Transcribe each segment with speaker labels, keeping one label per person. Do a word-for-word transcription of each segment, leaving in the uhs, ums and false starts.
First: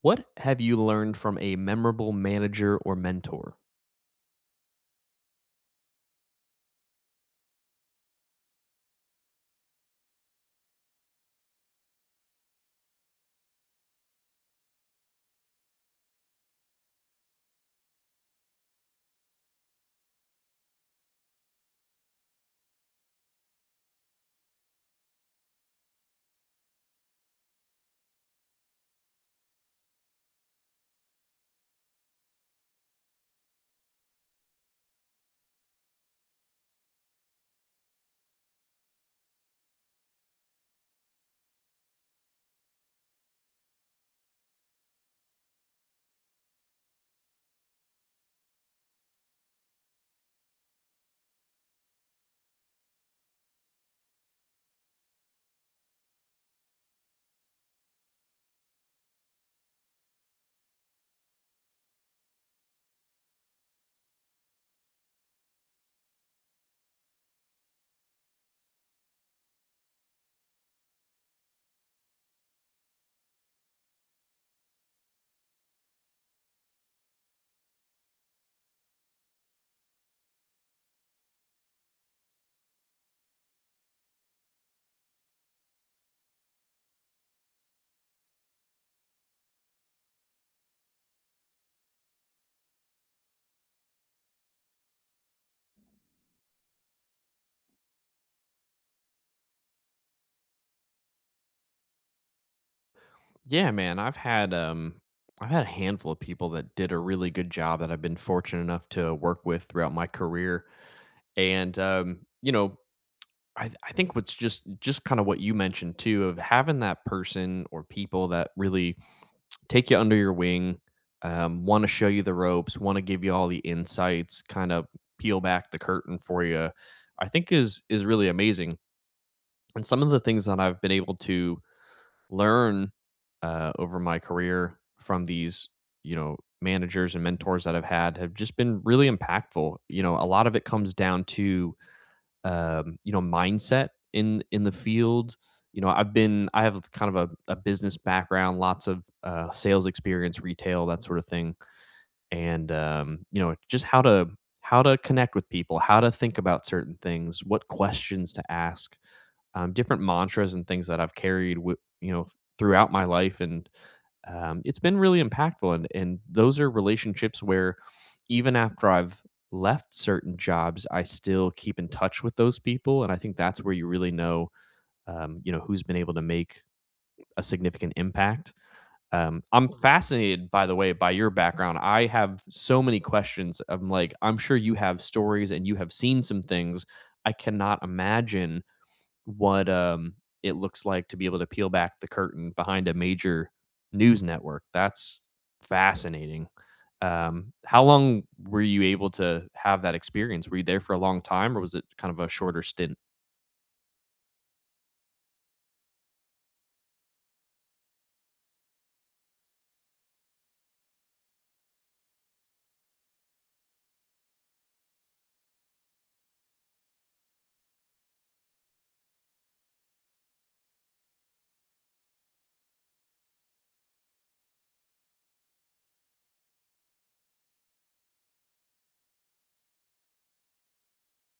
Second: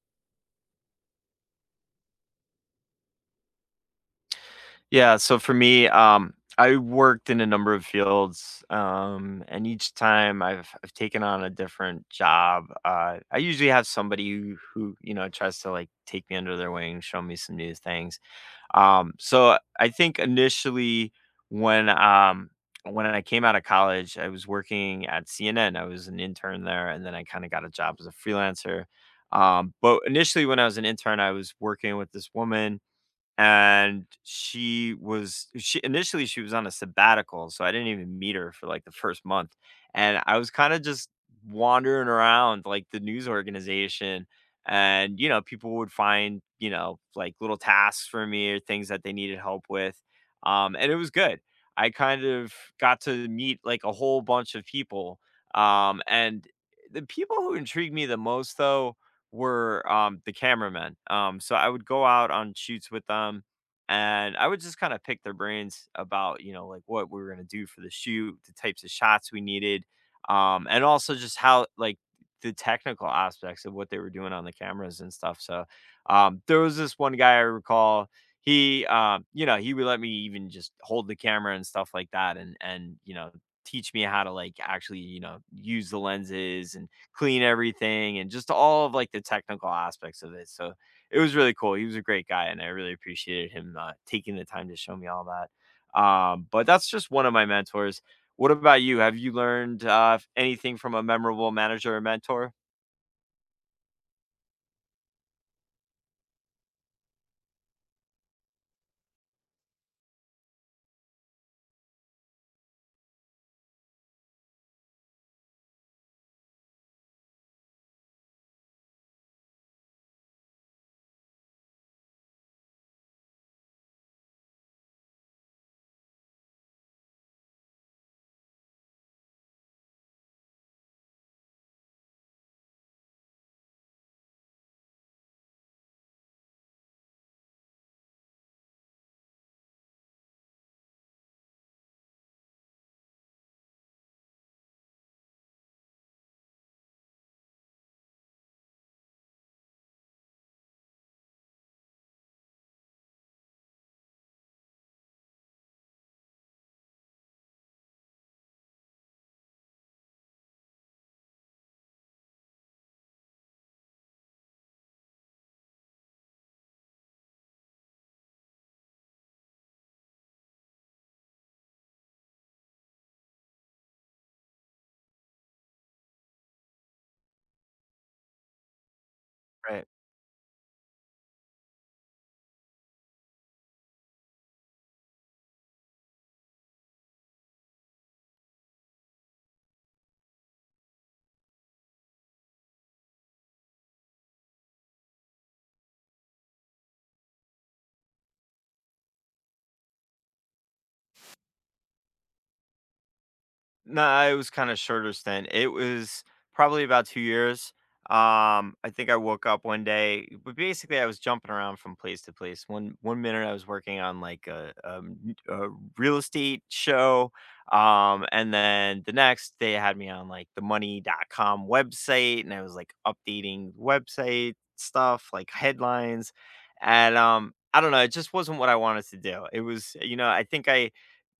Speaker 1: What have you learned from a memorable manager or mentor?
Speaker 2: Yeah, so for me, um, I worked in a number of fields, um, and each time I've I've taken on a different job, uh, I usually have somebody who who, you know, tries to, like, take me under their wing, show me some new things. Um, so I think initially when, um when I came out of college, I was working at C N N. I was an intern there, and then I kinda got a job as a freelancer. Um, but initially when I was an intern, I was working with this woman, and she was she initially she was on a sabbatical, so I didn't even meet her for like the first month. And I was kind of just wandering around like the news organization, and you know people would find you know like little tasks for me or things that they needed help with, um and it was good. I kind of got to meet like a whole bunch of people, um and the people who intrigued me the most though were, um, the cameramen. Um, so I would go out on shoots with them, and I would just kinda pick their brains about, you know, like, what we were gonna do for the shoot, the types of shots we needed, um, and also just how, like, the technical aspects of what they were doing on the cameras and stuff. so, um, there was this one guy I recall. He, um, you know, he would let me even just hold the camera and stuff like that, and and, you know, teach me how to, like, actually, you know, use the lenses and clean everything and just all of like the technical aspects of it. So it was really cool. He was a great guy, and I really appreciated him uh, taking the time to show me all that. Um, but that's just one of my mentors. What about you? Have you learned uh, anything from a memorable manager or mentor?
Speaker 1: Yeah, man, I've had um I've had a handful of people that did a really good job that I've been fortunate enough to work with throughout my career. And um, you know, I I think what's just just kind of what you mentioned too of having that person or people that really take you under your wing, um, want to show you the ropes, want to give you all the insights, kind of peel back the curtain for you. I think is is really amazing. And some of the things that I've been able to learn uh, over my career from these, you know, managers and mentors that I've had have just been really impactful. You know, a lot of it comes down to um, you know, mindset in in the field. You know, I've been I have kind of a, a business background, lots of uh, sales experience, retail, that sort of thing, and um, you know, just how to how to connect with people, how to think about certain things, what questions to ask um, Different mantras and things that I've carried with, you know, throughout my life, and um, it's been really impactful. And and those are relationships where even after I've left certain jobs, I still keep in touch with those people, and I think that's where you really know, um, you know, who's been able to make a significant impact. Um, I'm
Speaker 2: Right.
Speaker 1: fascinated, by the way, by your background. I have so many questions. I'm like, I'm sure you have stories and you have seen some things. I cannot imagine what, um, it looks like to be able to peel back the curtain behind a major news network. That's fascinating. Um, how long were you able to have that experience? Were you there for a long time, or was it kind of a shorter stint?
Speaker 2: No, it was kinda shorter stint. It was probably about two years. Um, I think I woke up one day, but basically, I was jumping around from place to place. One one minute, I was working on, like, a, um, a n- a real estate show, um, and then the next, they had me on, like, the money dot com website, and I was, like, updating website stuff, like, headlines, and, um, I don't know, it just wasn't what I wanted to do. It was you know, I think I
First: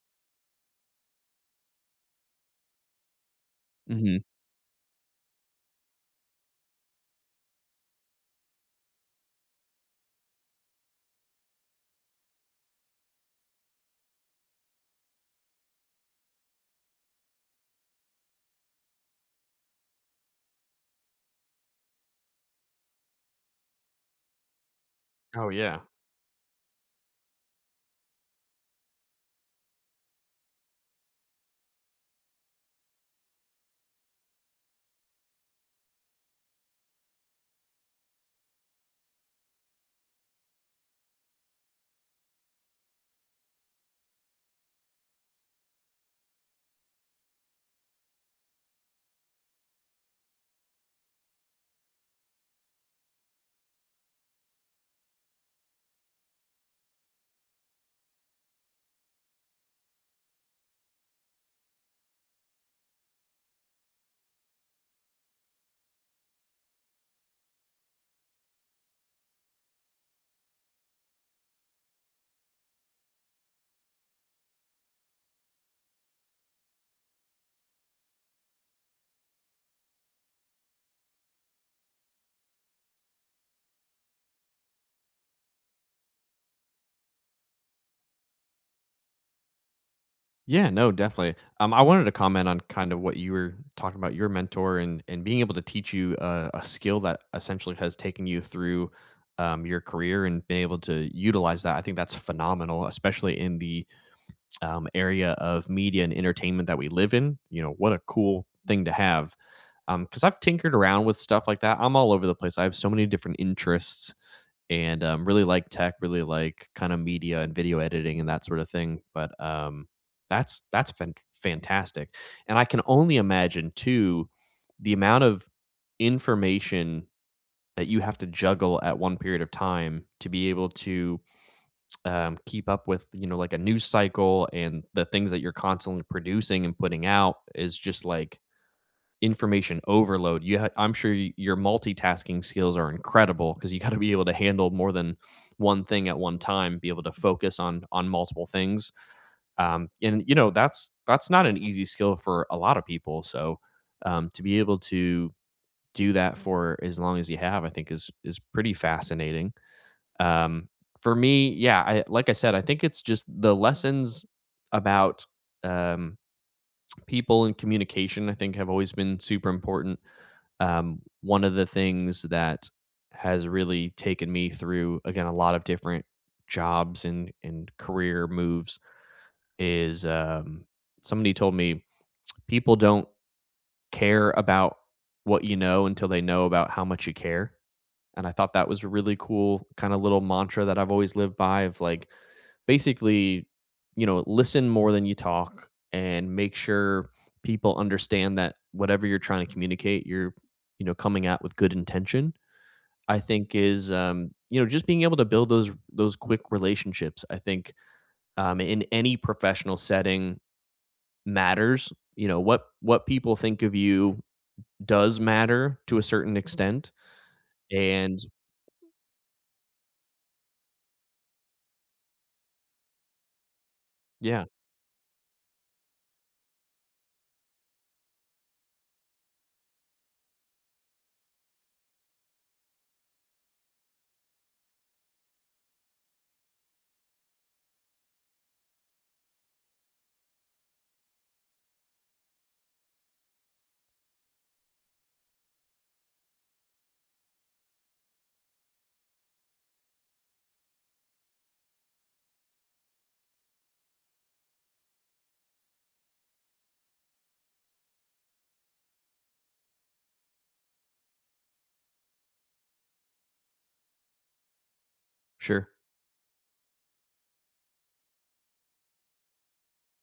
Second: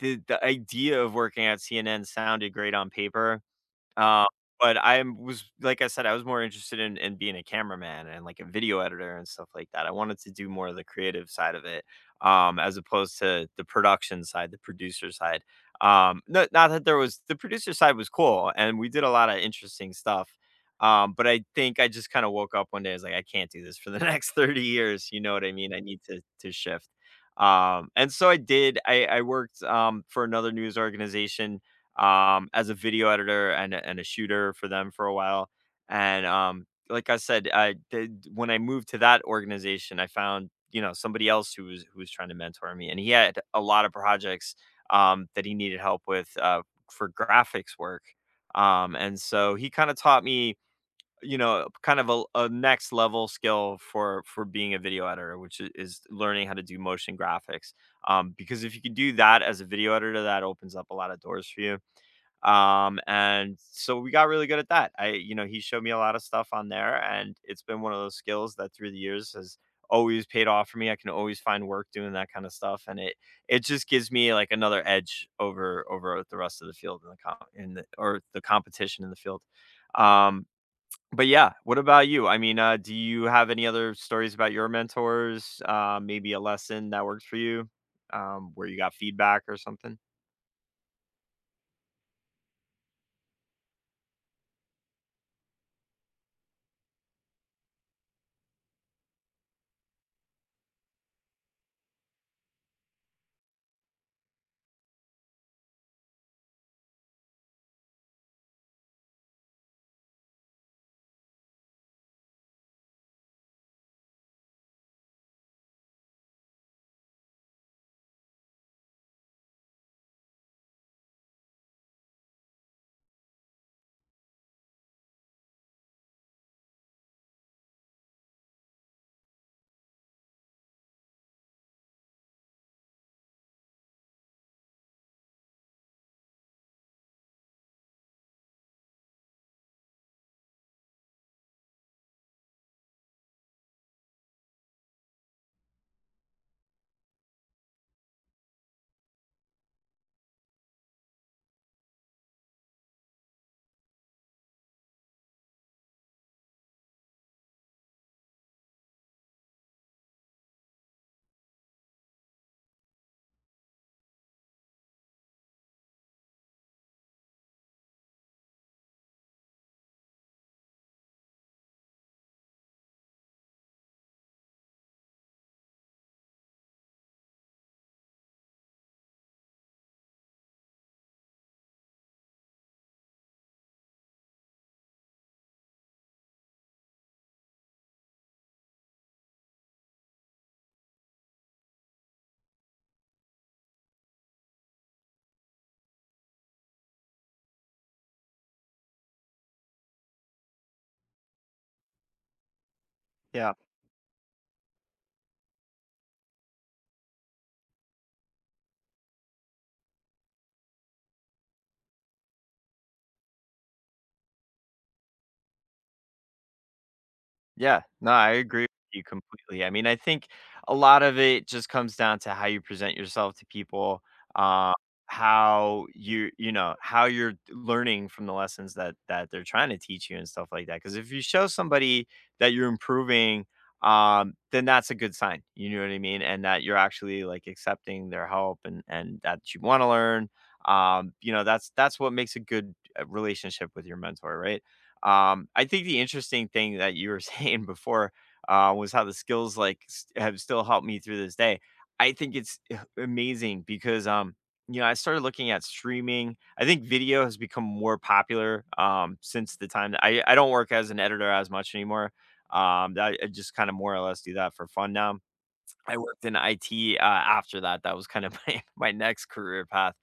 Speaker 2: the the idea of working at C N N sounded great on paper.
Speaker 1: Mhm.
Speaker 2: Uh, but I was, like I said, I was more interested in in being a cameraman and, like, a video editor and stuff like that. I wanted to do more of the creative side of it, um, as opposed to the production side, the producer side. Um, no not that there was The producer side was cool, and we did a lot of interesting stuff, um, but I think I just kinda woke up one day, I was like, "I can't do this for the next thirty years," you know what
Speaker 1: Oh,
Speaker 2: I mean?
Speaker 1: yeah.
Speaker 2: I need to to shift. Um, and so I did. I I worked, um, for another news organization, um, as a video editor and a and a shooter for them for a while, and, um, like I said, I did when I moved to that organization, I found, you know, somebody else who was who was trying to mentor me, and he had a lot of projects, um, that he needed help with, uh, for graphics work, um, and so he kinda taught me, you know, kind of a a next level skill for for being a video editor, which I is learning how to do motion graphics, um, because if you can do that as a video editor, that opens up a lot of doors for you. Um, and so we got really good at that. I, you know, he showed me a lot of stuff on there, and it's been one of those skills that through the years has always paid off for me. I can always find work doing that kind of stuff, and it it just gives me like another edge over over the rest of the field in the com in the or the competition in the field. Um, but yeah, what about you? I mean, uh, do you have any other stories about your mentors? Uh, maybe a lesson that works for you, um, where you got feedback or something?
Speaker 1: Yeah, no, definitely. Um, I wanted to comment on kind of what you were talking about, your mentor, and and being able to teach you a, a skill that essentially has taken you through, um, your career, and been able to utilize that. I think that's phenomenal, especially in the um, area of media and entertainment that we live in. You know, what a cool thing to have. Um, Because I've tinkered around with stuff like that. I'm all over the place. I have so many different interests, and um, really like tech, really like kind of media and video editing and that sort of thing. But um, that's that's fan- fantastic, and I can only imagine too the amount of information that you have to juggle at one period of time to be able to, um, keep up with, you know, like a news cycle, and the things that you're constantly producing and putting out is just like information overload you ha- i'm sure y- your multitasking skills are incredible because you got to be able to handle more than one thing at one time, be able to focus on on multiple things, um, and you know that's that's not an easy skill for a lot of people, so um, to be able to do that for as long as you have, I think, is is pretty fascinating. um, for me, yeah, I, like I said, I think it's just the lessons about, um, people and communication, I think, have always been super important. Um, one of the things that has really taken me through, again, a lot of different jobs and, and career moves is, um, somebody told me, people don't care about what you know until they know about how much you care. And I thought that was a really cool kind of little mantra that I've always lived by of like, basically, you know, listen more than you talk and make sure people understand that whatever you're trying to communicate, you're, you know, coming at with good intention. I
Speaker 2: Yeah,
Speaker 1: think is, um, you know, just being able to build those those quick relationships, I think, um, in any professional setting, matters. You know, what what people think of you does matter to a certain extent.
Speaker 2: Yeah, no,
Speaker 1: And
Speaker 2: I agree with you completely. I mean, I think a lot of it just comes down to how you present yourself to people,
Speaker 1: yeah,
Speaker 2: uh, how you you know, how you're learning from the lessons that that they're trying to teach you and stuff like that. Because if you show somebody that you're improving, um, then that's a good sign, you know what I mean? And that you're actually, like, accepting their help, and and that you wanna learn. Um, you know, that's that's what makes a good, uh, relationship with your mentor, right? Um, I think the interesting thing that you were saying before uh, was how the skills like s- have still helped me through this day. I think it's amazing because um, you know I started looking at streaming. I think video has become more popular um, since the time that I I don't work as an editor as much anymore. Um, I I just kind of more or less do that for fun now.
Speaker 1: sure,
Speaker 2: I worked in I T, uh, after that, that was kind of my my next career path,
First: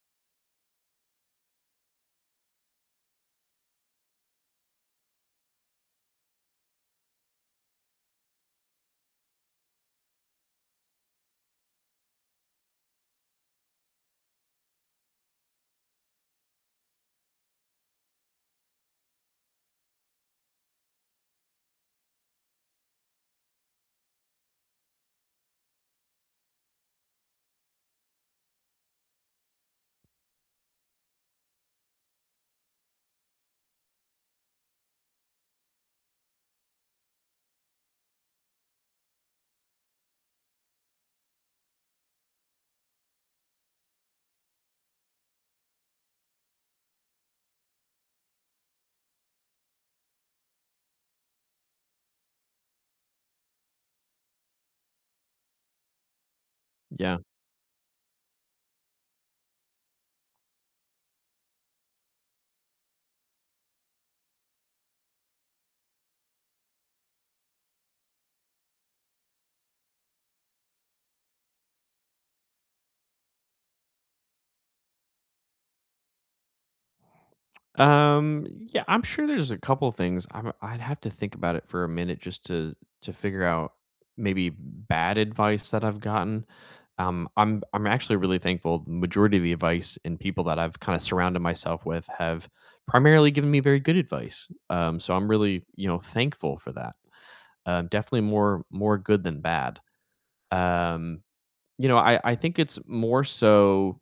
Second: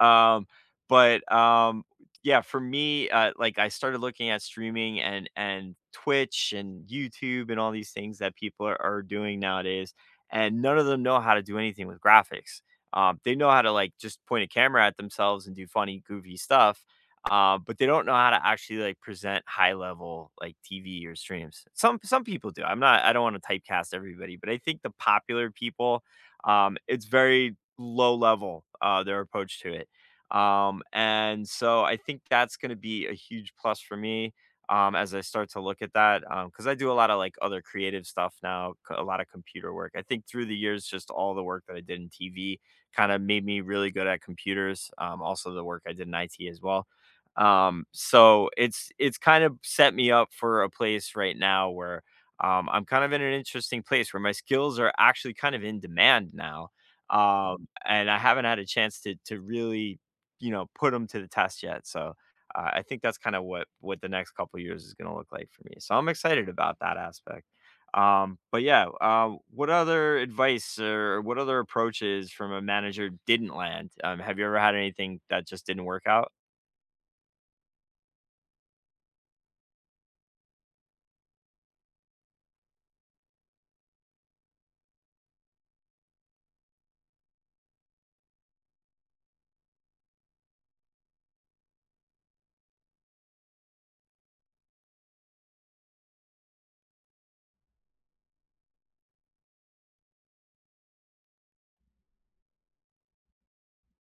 Speaker 2: um, but, um, yeah, for me, uh, like, I started looking at streaming and and Twitch and YouTube and all these things that people are are doing nowadays, and none of them know how to do anything with graphics. Um, they know how to, like, just point a camera at themselves and do funny, goofy stuff, uh, but they don't know how to actually like present high level like T V or streams. Some some people do. I'm not. I don't want to typecast everybody, but I think the popular people, um, it's very low level uh, their approach to it, um, and so I think that's going to be a huge plus for me. Um, as I start to look at that, because I do a lot of like other creative stuff now, c- a lot of computer work. I think through the years, just all the work that I did in T V kind of made me really good at computers. Um, also, the work I did in I T as well. Um, so it's it's kind of set me up for a place right now where um, I'm kind of in an interesting place where my skills are actually kind of in demand now,
Speaker 1: yeah.
Speaker 2: um, and I haven't had a chance to to really, you know, put them to the test yet. So uh, I think that's kind of what what the next couple years is going to look like for me. So I'm excited about that aspect. Um, but yeah, uh, what other advice or what other approaches from a manager didn't land? Um, have you ever had anything that just didn't work out?
Speaker 1: Um, yeah, I'm sure there's a couple things. I'm, I'd have to think about it for a minute just to to figure out maybe bad advice that I've gotten. Um, I'm I'm actually really thankful. The majority of the advice and people that I've kind of surrounded myself with have primarily given me very good advice. Um, so I'm really, you know, thankful for that. Um, definitely more more good than bad. Um, you know, I I think it's more so,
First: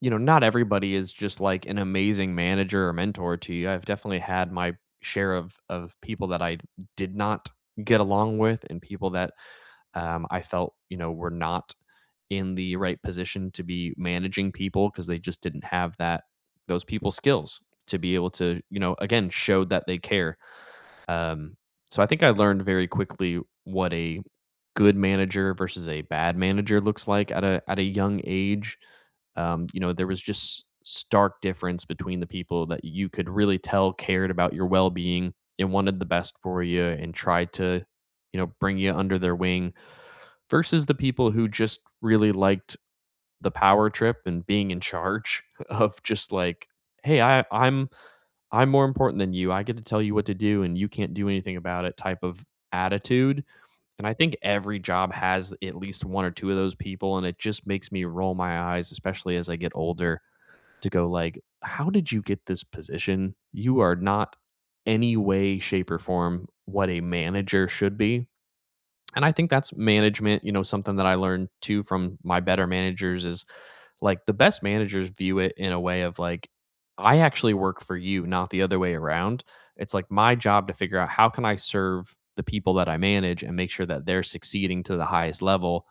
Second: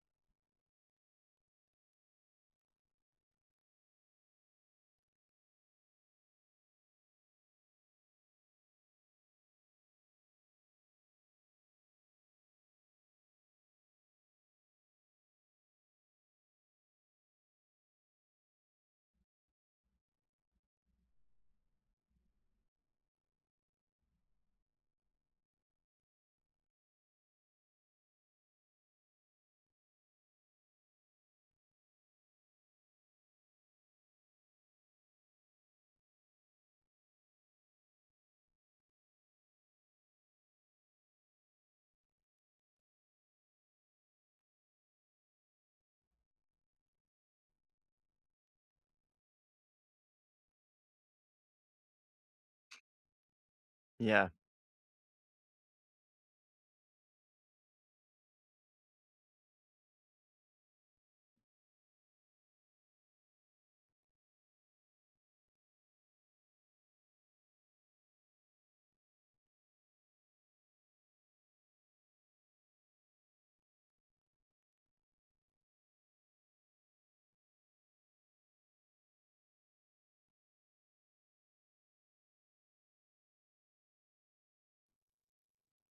Speaker 1: you know, not everybody is just like an amazing manager or mentor to you. I've definitely had my share of of people that I did not get along with, and people that, um, I felt, you know, were not in the right position to be managing people because they just didn't have that, those people skills, to be able to, you know, again, show that they care. Um, so I think I learned very quickly what a good manager versus a bad manager looks like at a at a young age. Um, you know, there was just stark difference between the people that you could really tell cared about your well-being and wanted the best for you and tried to, you know, bring you under their wing, versus the people who just really liked the power trip and being in charge of just like, hey, I, I'm I'm more important than you. I get to tell you what to do and you can't do anything about it type of attitude. And I
Speaker 2: Yeah.
Speaker 1: think every job has at least one or two of those people. And it just makes me roll my eyes, especially as I get older, to go like, how did you get this position? You are not any way, shape, or form what a manager should be. And I think that's management, you know, something that I learned too from my better managers is like, the best managers view it in a way of like, I actually work for you, not the other way around. It's like my job to figure out, how can I serve the people that I manage and make sure that they're succeeding to the highest level,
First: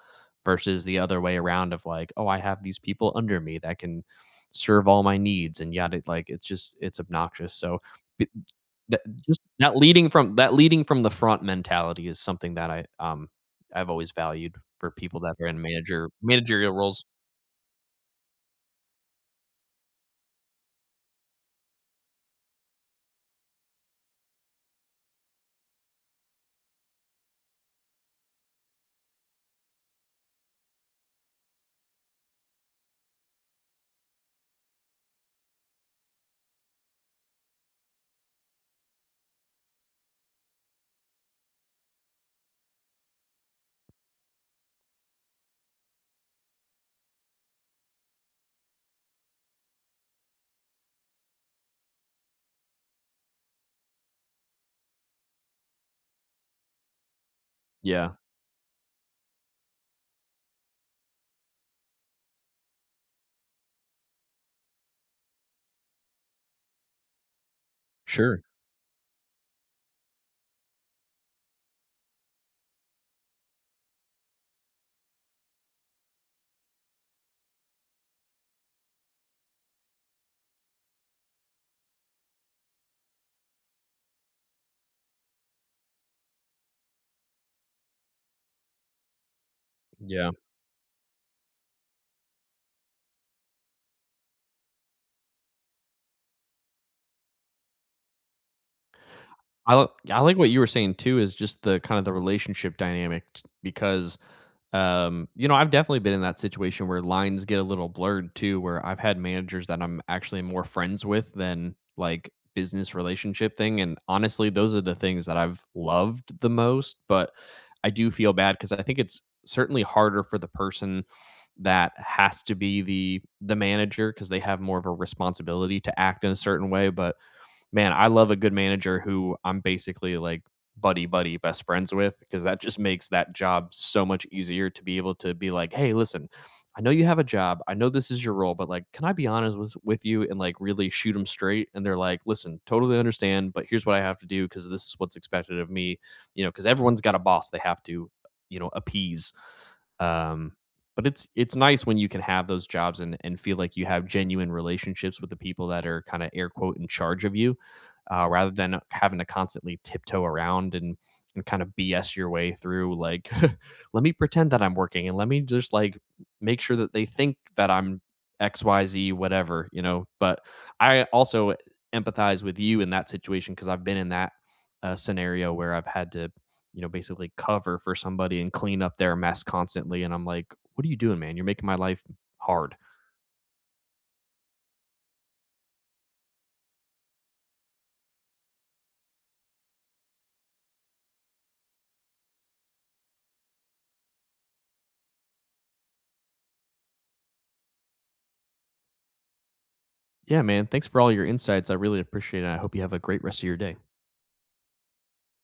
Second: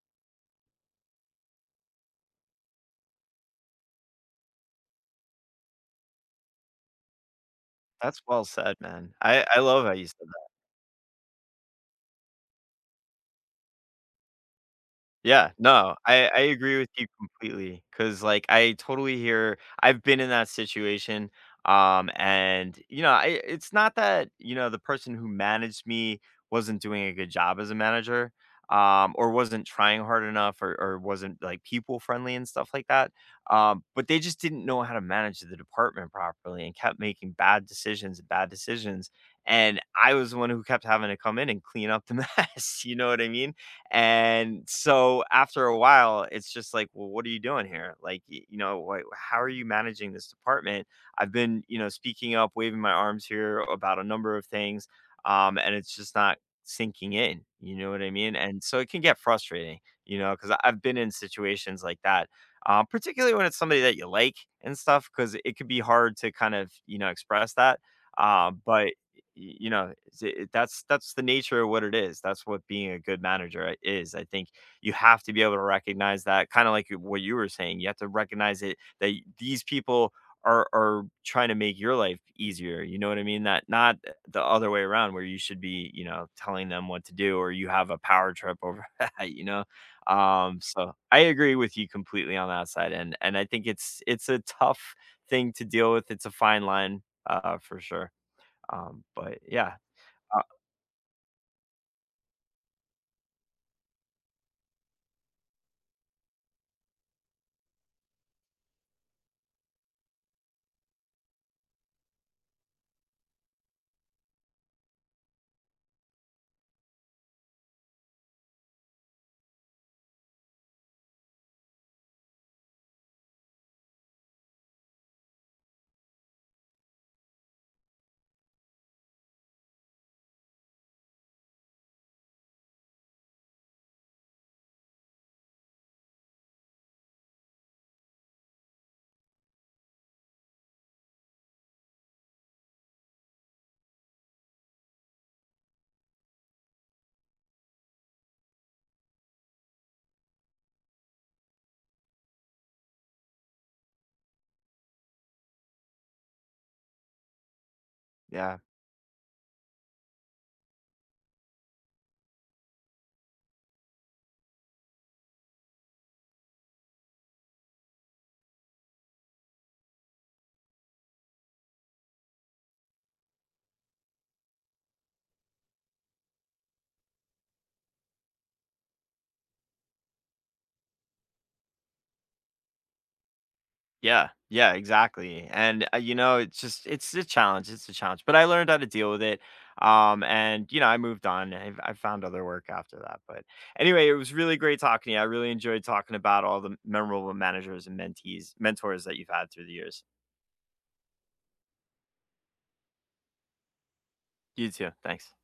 Speaker 1: versus the other way around of like, oh, I have these people under me that can serve all my needs and yada, like, it's just it's obnoxious. So
Speaker 2: That's well said,
Speaker 1: that,
Speaker 2: man.
Speaker 1: just
Speaker 2: I I
Speaker 1: that
Speaker 2: love how you
Speaker 1: leading
Speaker 2: said.
Speaker 1: from, that leading from the front mentality is something that I, um, I've always valued for people that are
Speaker 2: Yeah,
Speaker 1: in
Speaker 2: no,
Speaker 1: manager
Speaker 2: I I
Speaker 1: managerial
Speaker 2: agree with
Speaker 1: roles.
Speaker 2: you completely because, like, I totally hear I've been in that situation, um, and, you know, I it's not that, you know, the person who managed me wasn't doing a good job as a manager, um, or wasn't trying hard enough or or wasn't, like, people friendly and stuff like that, um, but they just didn't know how to manage the department properly and kept making bad decisions, and bad decisions, and I was the one who kept having to come in and clean up the mess, you know what I mean? And so after a while, it's just like, well, what are you doing here? Like, y- you know, wh- how are you managing this department? I've been, you know, speaking up, waving my arms here about a number of things, um, and it's just not sinking in. You know what I
Speaker 1: Yeah,
Speaker 2: mean? And so it can get frustrating, you know, because I've been in situations like that, um, particularly when it's somebody that you like and stuff, because it could be hard to kind of, you know, express that.
Speaker 1: sure.
Speaker 2: Uh, but you know it's- it, that's that's the nature of what it is. That's what being a good manager i- is, I think. You have to be able to recognize that, kind of like you- what you were saying, you have to recognize it that y- these people are are trying to make your life easier, you know what I mean? That Not the other way around where you should be, you know telling them what to do, or you have a power trip over that, you know.
Speaker 1: Yeah.
Speaker 2: Um so I agree with you completely on that side, and and I think it's it's a tough thing to deal with. It's a fine line, uh for sure. Um, but yeah.
Speaker 1: I li I like
Speaker 2: Uh
Speaker 1: what you were saying too is just the kind of the relationship dynamic, t because Um, you know, I've definitely been in that situation where lines get a little blurred too, where I've had managers that I'm actually more friends with than like business relationship thing. And honestly, those are the things that I've loved the most. But I do feel bad because I think it's certainly harder for the person that has to be the the manager because they have more of a responsibility to act in a certain way. But man, I love a good manager who I'm basically like buddy buddy best friends with, because that just makes that job so much easier to be able to be like, "Hey, listen, I know you have a job. I know this is your role, but like, can I be honest with with you and like really shoot them straight?" And they're like, "Listen, totally understand, but here's what I have to do because this is what's expected of me." You know, because everyone's got a boss they have to, you know, appease. Um, but it's it's nice when you can have those jobs and and feel like you have genuine relationships with the people that are kind of air quote in charge of you, uh, rather
Speaker 2: yeah,
Speaker 1: than having to constantly tiptoe around and and kind of B S your way through. Like, let me pretend that I'm working and let me just like make sure that they think that I'm X Y Z, whatever, you know. But I also empathize with you in that situation because I've been in that uh, scenario where I've had to, you know, basically cover for somebody and clean up their mess constantly. And I'm like, what are you doing, man? You're making my life hard.
Speaker 2: yeah, yeah, exactly. And uh, you know, it's just it's a challenge. It's a challenge, but I learned how to deal with it. Um, and you know, I moved on. I, I found other work after that. But anyway, it was really great talking to you. I really enjoyed talking about all the memorable managers and mentees, mentors that you've had through the years.
Speaker 1: Yeah, man. Thanks for all your insights. I really appreciate it. I hope you have a great rest of your day.
Speaker 2: You too. Thanks.